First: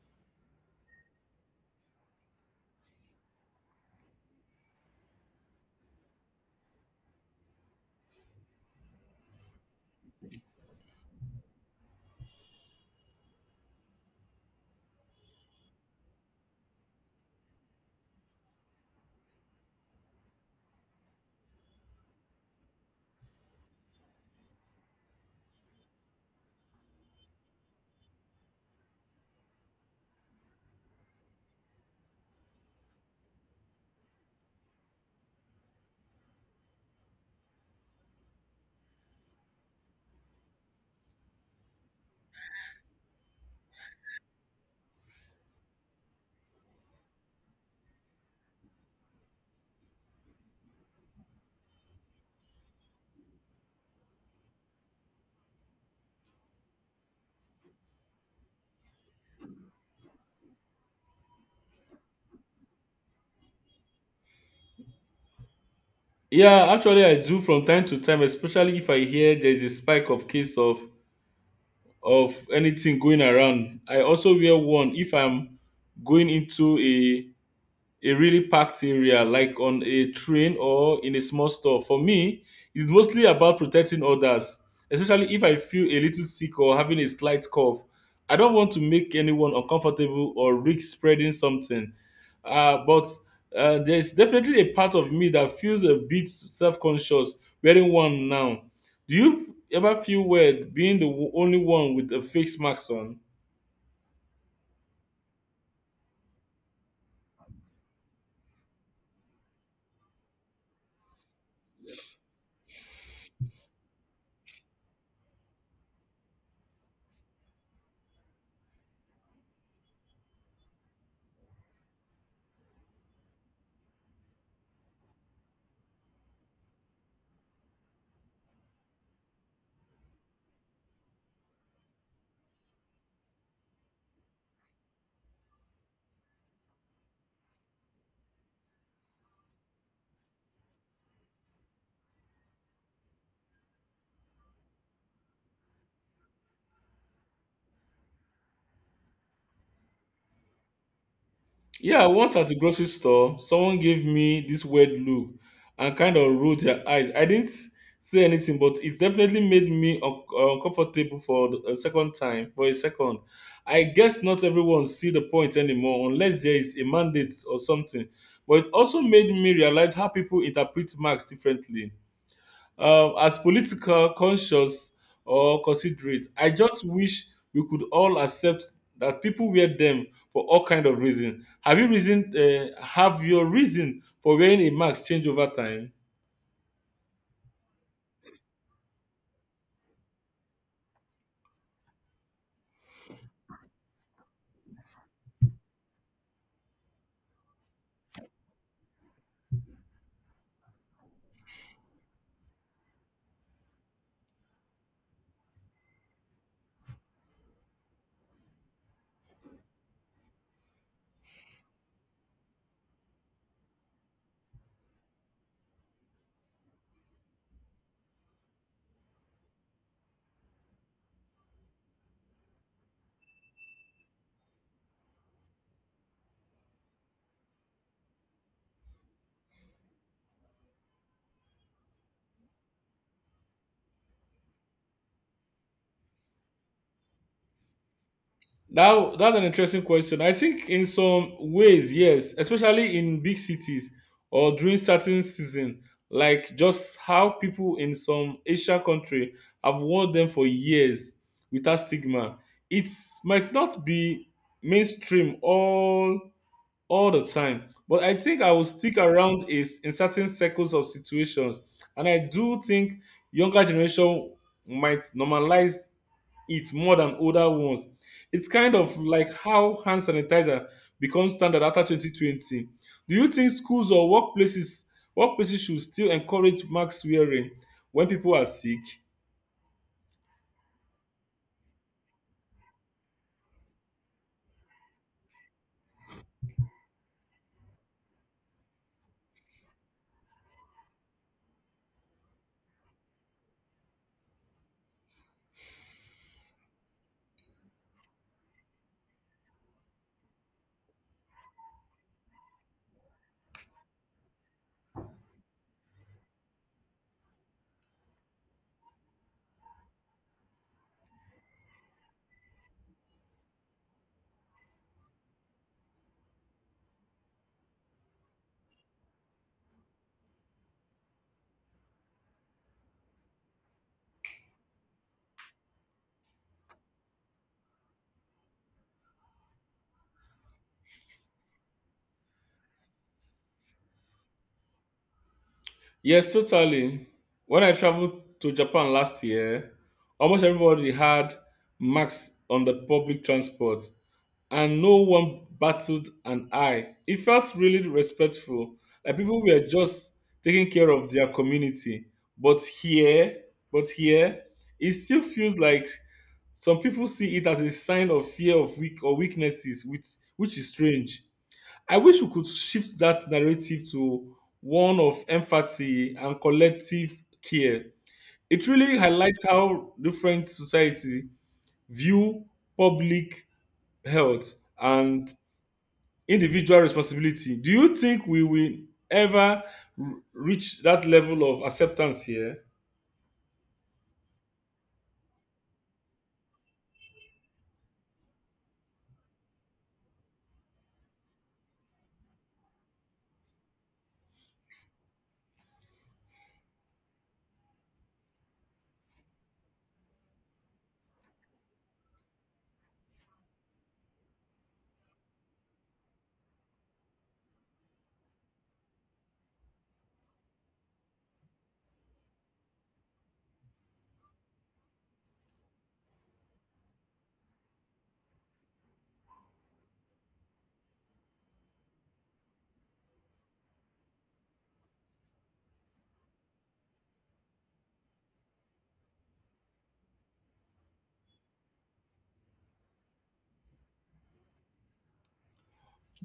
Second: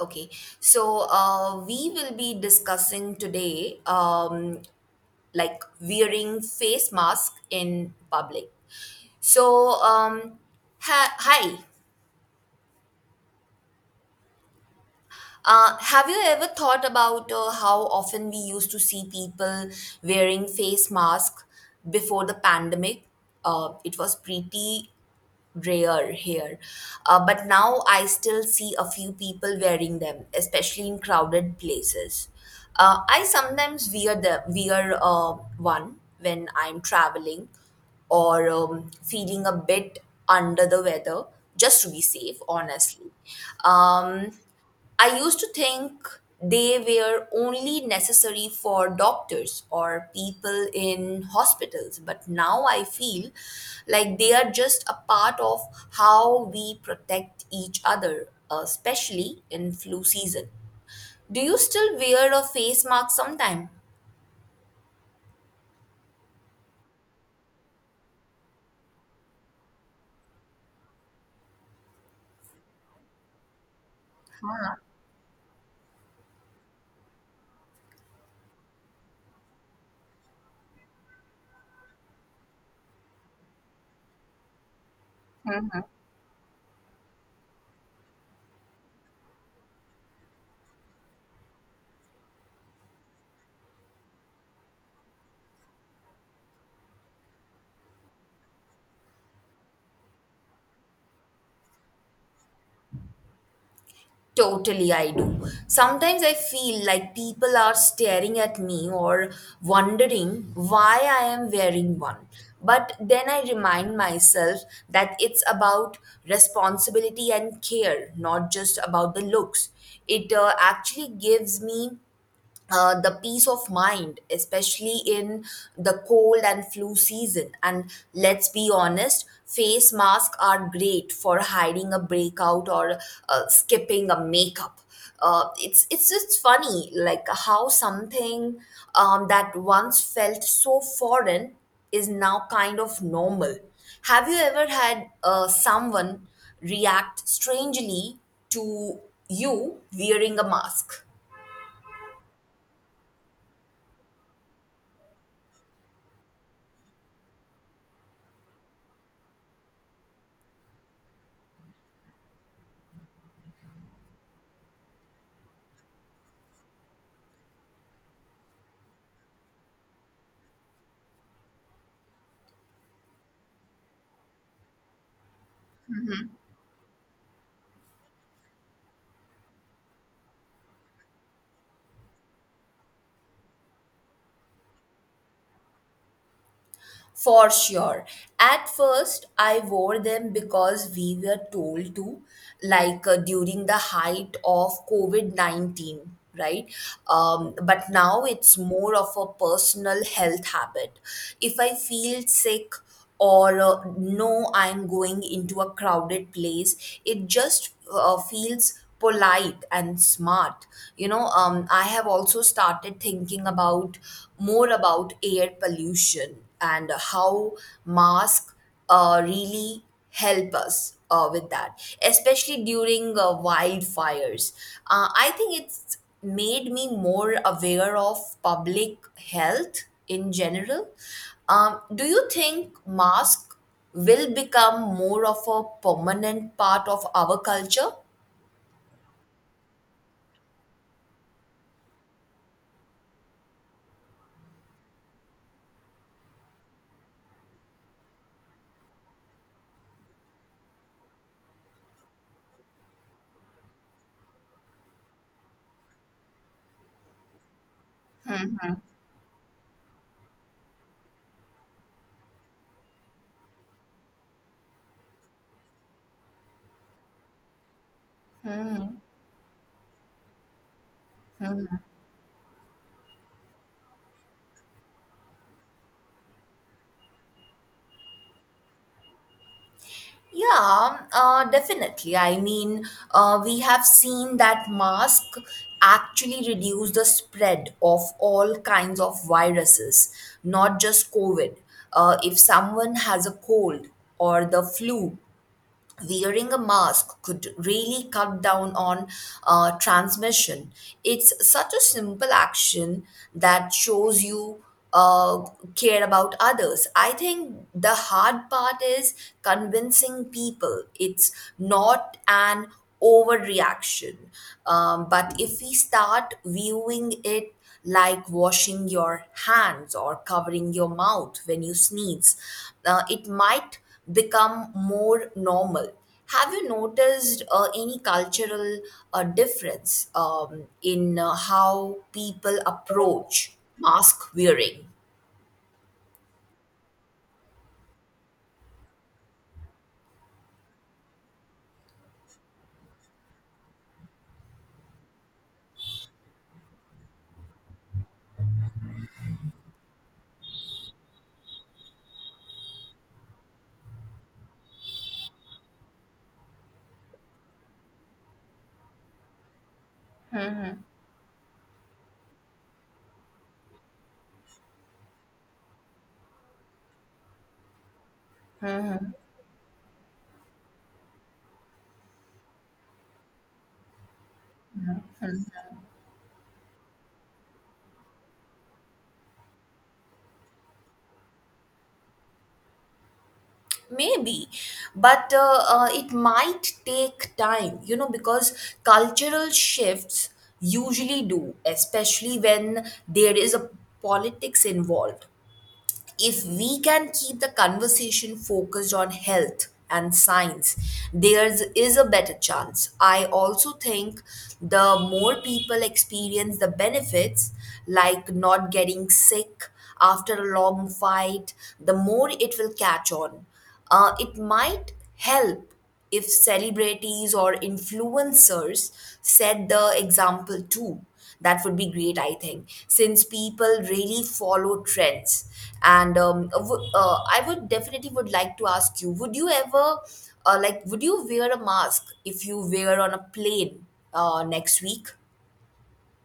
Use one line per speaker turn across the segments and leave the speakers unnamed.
Okay, we will be discussing today like wearing face mask in public. So, um, Hi. Have you ever thought about how often we used to see people wearing face mask before the pandemic? It was pretty rare here. But now I still see a few people wearing them, especially in crowded places. I sometimes wear the wear one when I'm traveling or feeling a bit under the weather, just to be safe, honestly. Um, I used to think they were only necessary for doctors or people in hospitals, but now I feel like they are just a part of how we protect each other, especially in flu season. Do you still wear a face mask sometime?
Yeah, actually, I do from time to time, especially if I hear there's a spike of case of anything going around. I also wear one if I'm going into a really packed area, like on a train or in a small store. For me, it's mostly about protecting others, especially if I feel a little sick or having a slight cough. I don't want to make anyone uncomfortable or risk spreading something. But there's definitely a part of me that feels a bit self conscious wearing one now. Do you ever feel weird being the only one with a face mask on?
Totally, I do. Sometimes I feel like people are staring at me or wondering why I am wearing one. But then I remind myself that it's about responsibility and care, not just about the looks. It actually gives me the peace of mind, especially in the cold and flu season. And let's be honest, face masks are great for hiding a breakout or skipping a makeup. It's just funny, like how something that once felt so foreign is now kind of normal. Have you ever had someone react strangely to you wearing a mask?
Yeah, once at the grocery store, someone gave me this weird look and kind of rolled their eyes. I didn't say anything, but it definitely made me uncomfortable for a second time. For a second, I guess not everyone see the point anymore, unless there is a mandate or something. But it also made me realize how people interpret marks differently as political conscious or considerate. I just wish we could all accept that people wear them for all kind of reason. Have your reason for wearing a mask change over time?
For sure. At first, I wore them because we were told to, during the height of COVID 19, right? But now it's more of a personal health habit. If I feel sick, or no, I'm going into a crowded place. It just feels polite and smart. You know, I have also started thinking about more about air pollution and how mask really help us with that, especially during wildfires. I think it's made me more aware of public health in general. Do you think mask will become more of a permanent part of our culture?
Now, that's an interesting question. I think in some ways, yes, especially in big cities or during certain season, like just how people in some Asian country have worn them for years without stigma. It might not be mainstream all the time, but I think I will stick around is in certain circles of situations, and I do think younger generation might normalize it more than older ones. It's kind of like how hand sanitizer becomes standard after 2020. Do you think schools or workplaces should still encourage mask wearing when people are sick?
Yeah, Definitely. I mean, we have seen that mask actually reduce the spread of all kinds of viruses, not just COVID. If someone has a cold or the flu, wearing a mask could really cut down on transmission. It's such a simple action that shows you uh, care about others. I think the hard part is convincing people it's not an overreaction. But if we start viewing it like washing your hands or covering your mouth when you sneeze, it might become more normal. Have you noticed any cultural difference in how people approach mask wearing?
Yes, totally. When I traveled to Japan last year, almost everybody had masks on the public transport. And no one battled an eye. It felt really respectful. Like people were just taking care of their community. But here, but here, it still feels like some people see it as a sign of fear of weak or weaknesses, which is strange. I wish we could shift that narrative to one of empathy and collective care. It really highlights how different society view public health and individual responsibility. Do you think we will ever reach that level of acceptance here?
Maybe, but it might take time, you know, because cultural shifts usually do, especially when there is a politics involved. If we can keep the conversation focused on health and science, there is a better chance. I also think the more people experience the benefits, like not getting sick after a long fight, the more it will catch on. It might help if celebrities or influencers set the example too. That would be great, I think, since people really follow trends. I would definitely would like to ask you: would you ever, like, would you wear a mask if you wear on a plane next week?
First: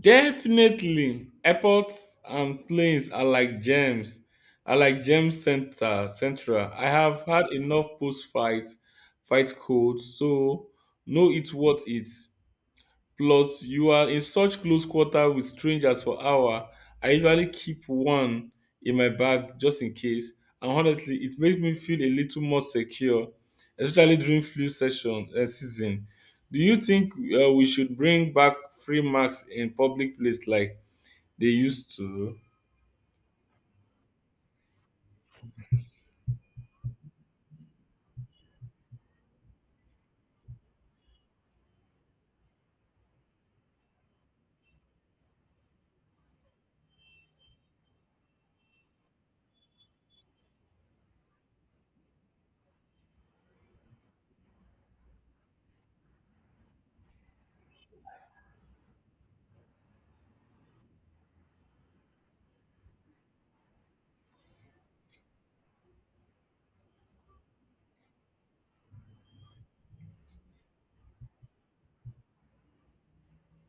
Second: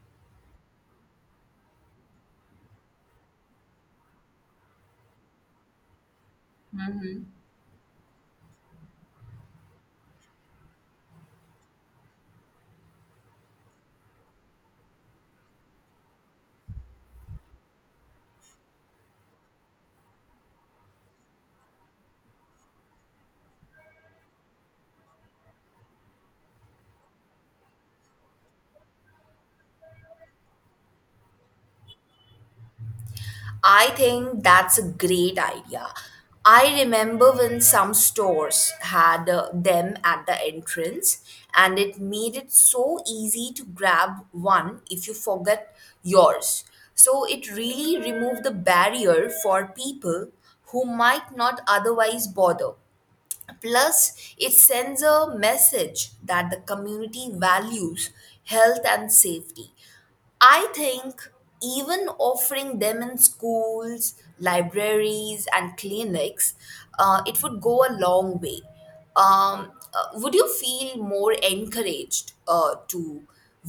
Definitely. Airports and planes are like gems, are like gem center central. I have had enough post fight codes, so know it what it. Plus, you are in such close quarter with strangers for hour. I usually keep one in my bag just in case. And honestly, it makes me feel a little more secure, especially during flu session season. Do you think we should bring back free marks in public place like they used to?
I think that's a great idea. I remember when some stores had them at the entrance, and it made it so easy to grab one if you forget yours. So it really removed the barrier for people who might not otherwise bother. Plus, it sends a message that the community values health and safety. I think even offering them in schools, libraries, and clinics, it would go a long way. Would you feel more encouraged to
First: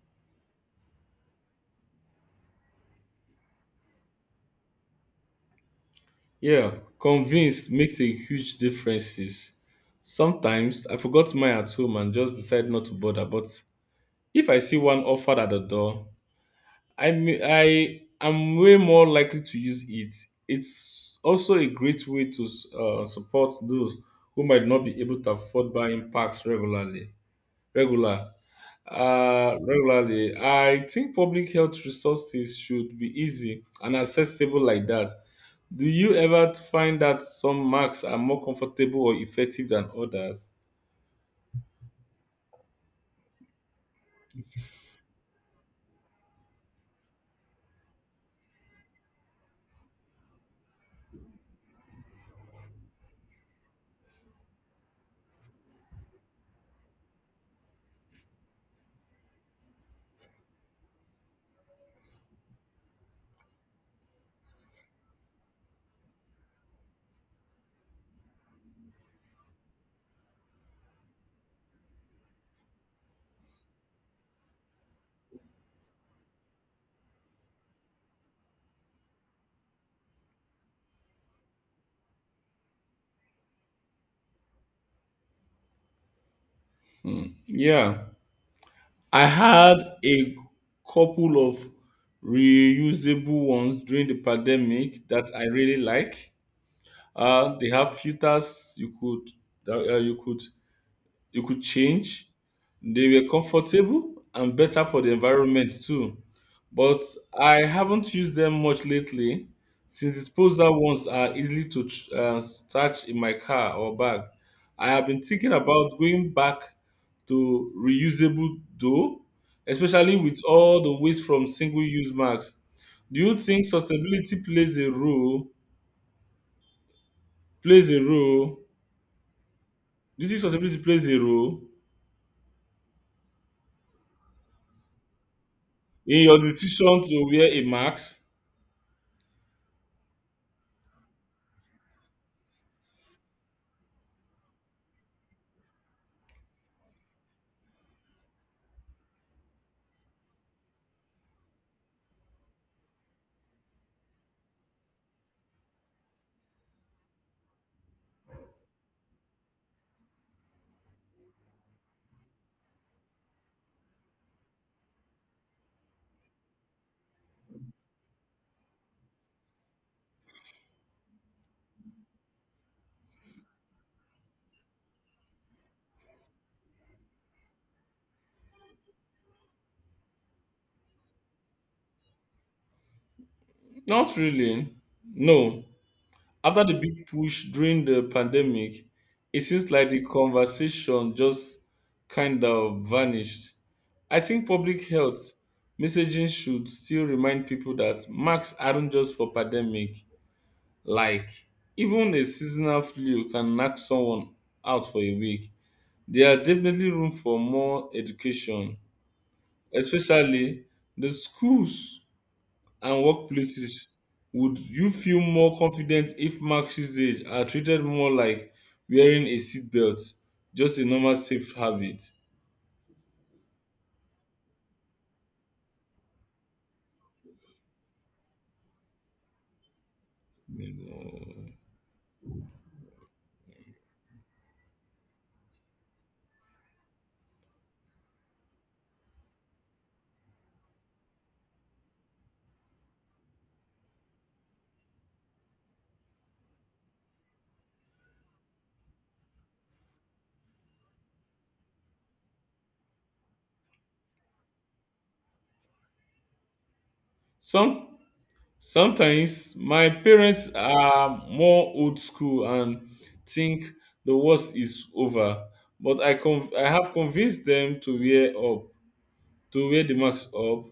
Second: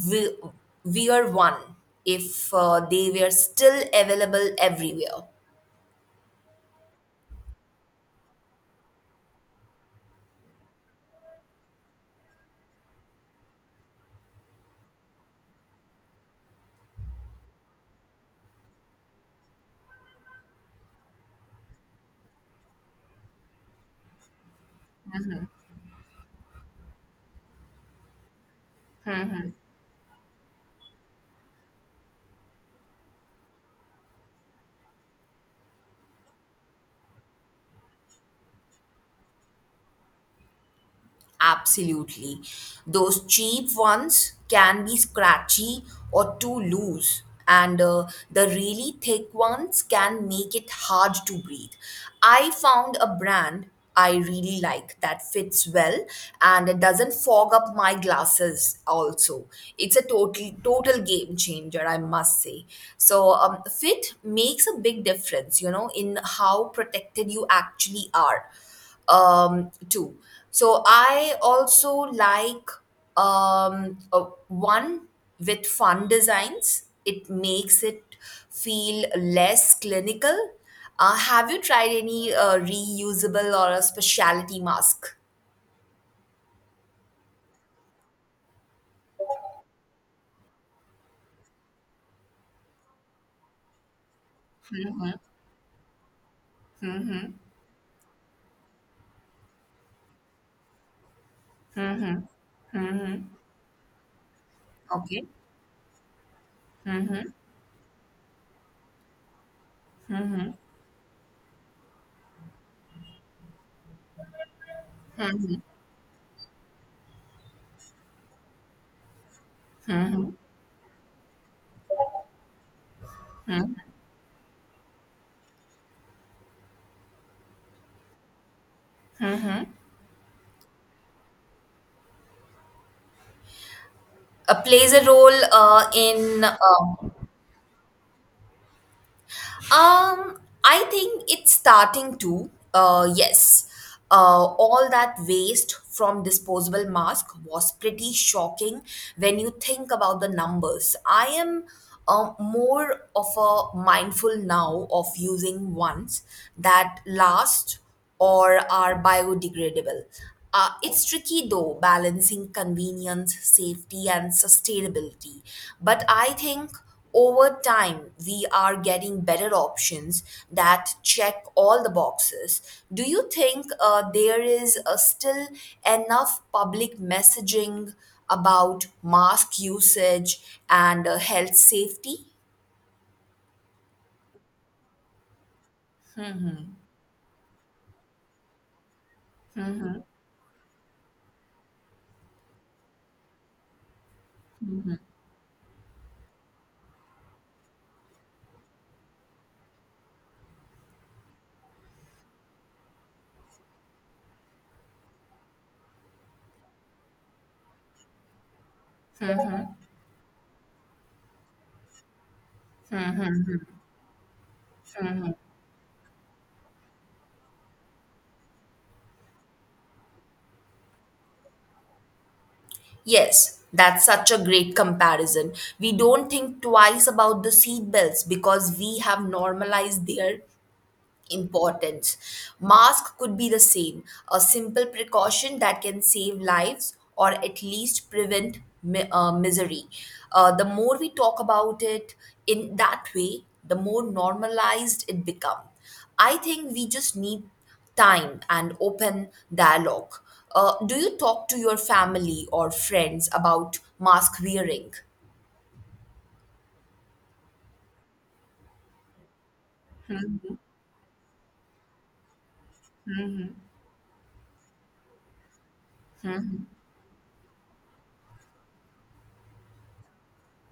we- wear one if they were still available everywhere?
Yeah, convince makes a huge differences. Sometimes I forgot mine at home and just decide not to bother, but if I see one offered at the door, I am way more likely to use it. It's also a great way to support those who might not be able to afford buying packs regularly. Regular, Regularly. I think public health resources should be easy and accessible like that. Do you ever find that some marks are more comfortable or effective than others?
Absolutely. Those cheap ones can be scratchy or too loose, and the really thick ones can make it hard to breathe. I found a brand I really like that fits well and it doesn't fog up my glasses also. It's a total game changer, I must say. So fit makes a big difference, you know, in how protected you actually are too. So I also like one with fun designs. It makes it feel less clinical. Have you tried any reusable or a specialty mask?
Yeah. I had a couple of reusable ones during the pandemic that I really like. They have filters you could that, you could change. They were comfortable and better for the
Okay,
environment too. But I haven't used them much lately since disposable ones are easily to touch in my car or bag. I have been thinking about going back to reusable though, especially with all the waste from single use masks. Do you think sustainability plays a role? Plays a role? Do you think sustainability plays a role
plays a role
in your
in
decision to wear a mask?
I think it's starting to. Yes. All that waste from disposable mask was pretty shocking when you think about the numbers. I am more of a mindful now of using ones that last or are biodegradable. It's tricky though, balancing convenience, safety, and sustainability. But I think over time we are getting better options that check all the boxes. Do you think there is still enough public messaging about mask usage and health safety?
Not really. No. After the big push during the pandemic, it seems like the conversation just kind of vanished. I think public health messaging should still remind people that masks aren't just for pandemic. Like, even a seasonal flu can knock someone out for a week. There are definitely room for more education, especially the schools and workplaces, would you feel more confident if mask usage are treated more like wearing a seatbelt, just a normal safe habit?
Yes, that's such a great comparison. We don't think twice about the seat belts because we have normalized their importance. Mask could be the same, a simple precaution that can save lives or at least prevent misery. The more we talk about it in that way, the more normalized it becomes. I think we just need time and open dialogue. Do you talk to your family or friends about mask wearing?
Some Sometimes my parents are more old school and think the worst is over, but I have convinced them to wear the mask up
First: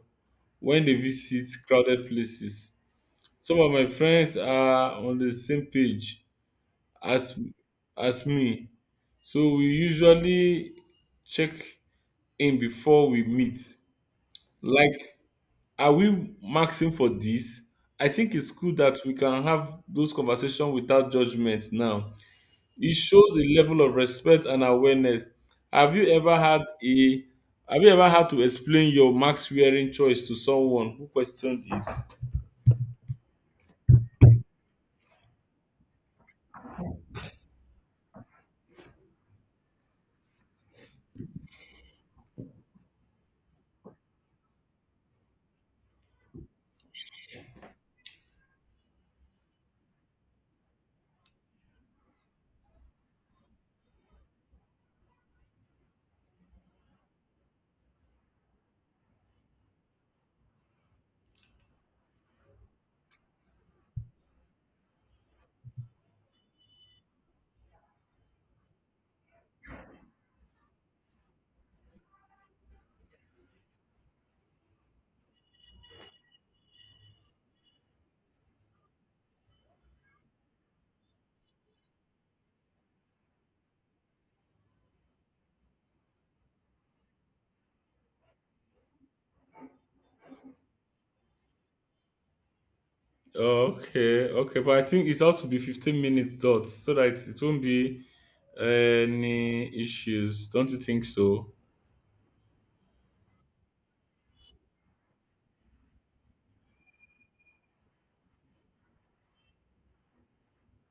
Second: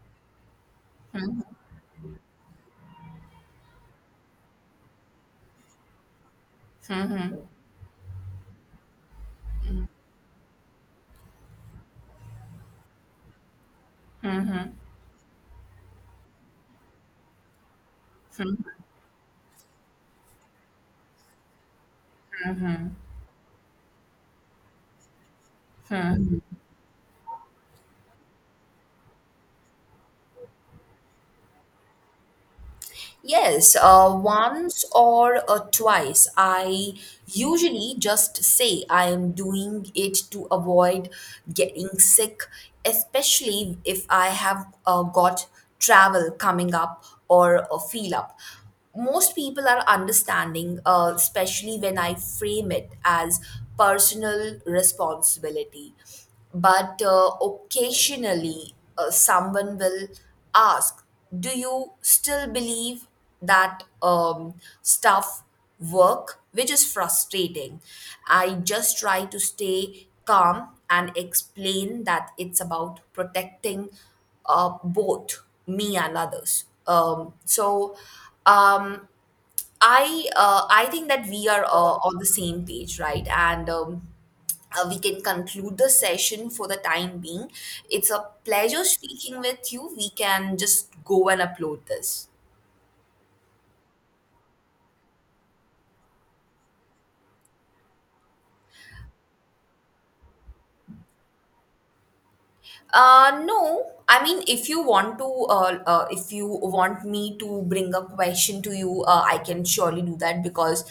when they visit crowded places. Some of my friends are on the same page as as me, so we usually check in before we meet, like, are we maxing for this? I think it's cool that we can have those conversations without judgment now. It shows a level of respect and awareness. have you ever had a have you ever had to explain your max wearing choice to someone who questioned it?
Yes, once or twice. I usually just say I am doing it to avoid getting sick, especially if I have got travel coming up or a feel up. Most people are understanding, especially when I frame it as personal responsibility. But occasionally, someone will ask, do you still believe that stuff work, which is frustrating. I just try to stay calm and explain that it's about protecting both me and others um, I think that we are on the same page, right? and We can conclude the session for the time being. It's a pleasure speaking with you. We can just go and upload this.
Oh, okay, okay, but I think it's ought to be 15 minutes dots so that it won't be any issues. Don't you think so?
No, I mean, if you want to, if you want me to bring a question to you, I can surely do that because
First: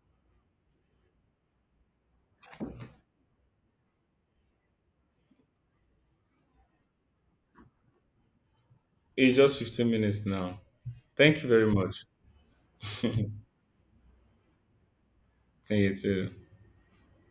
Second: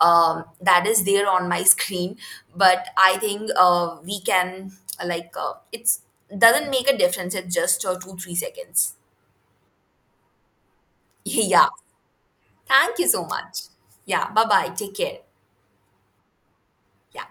that is there on my screen. But I think it's doesn't make a difference. It's just two, three seconds.
It's just 15 minutes now. Thank you very
Yeah.
much.
Thank you so much. Yeah. Bye bye. Take care.
Thank you too.
Yeah.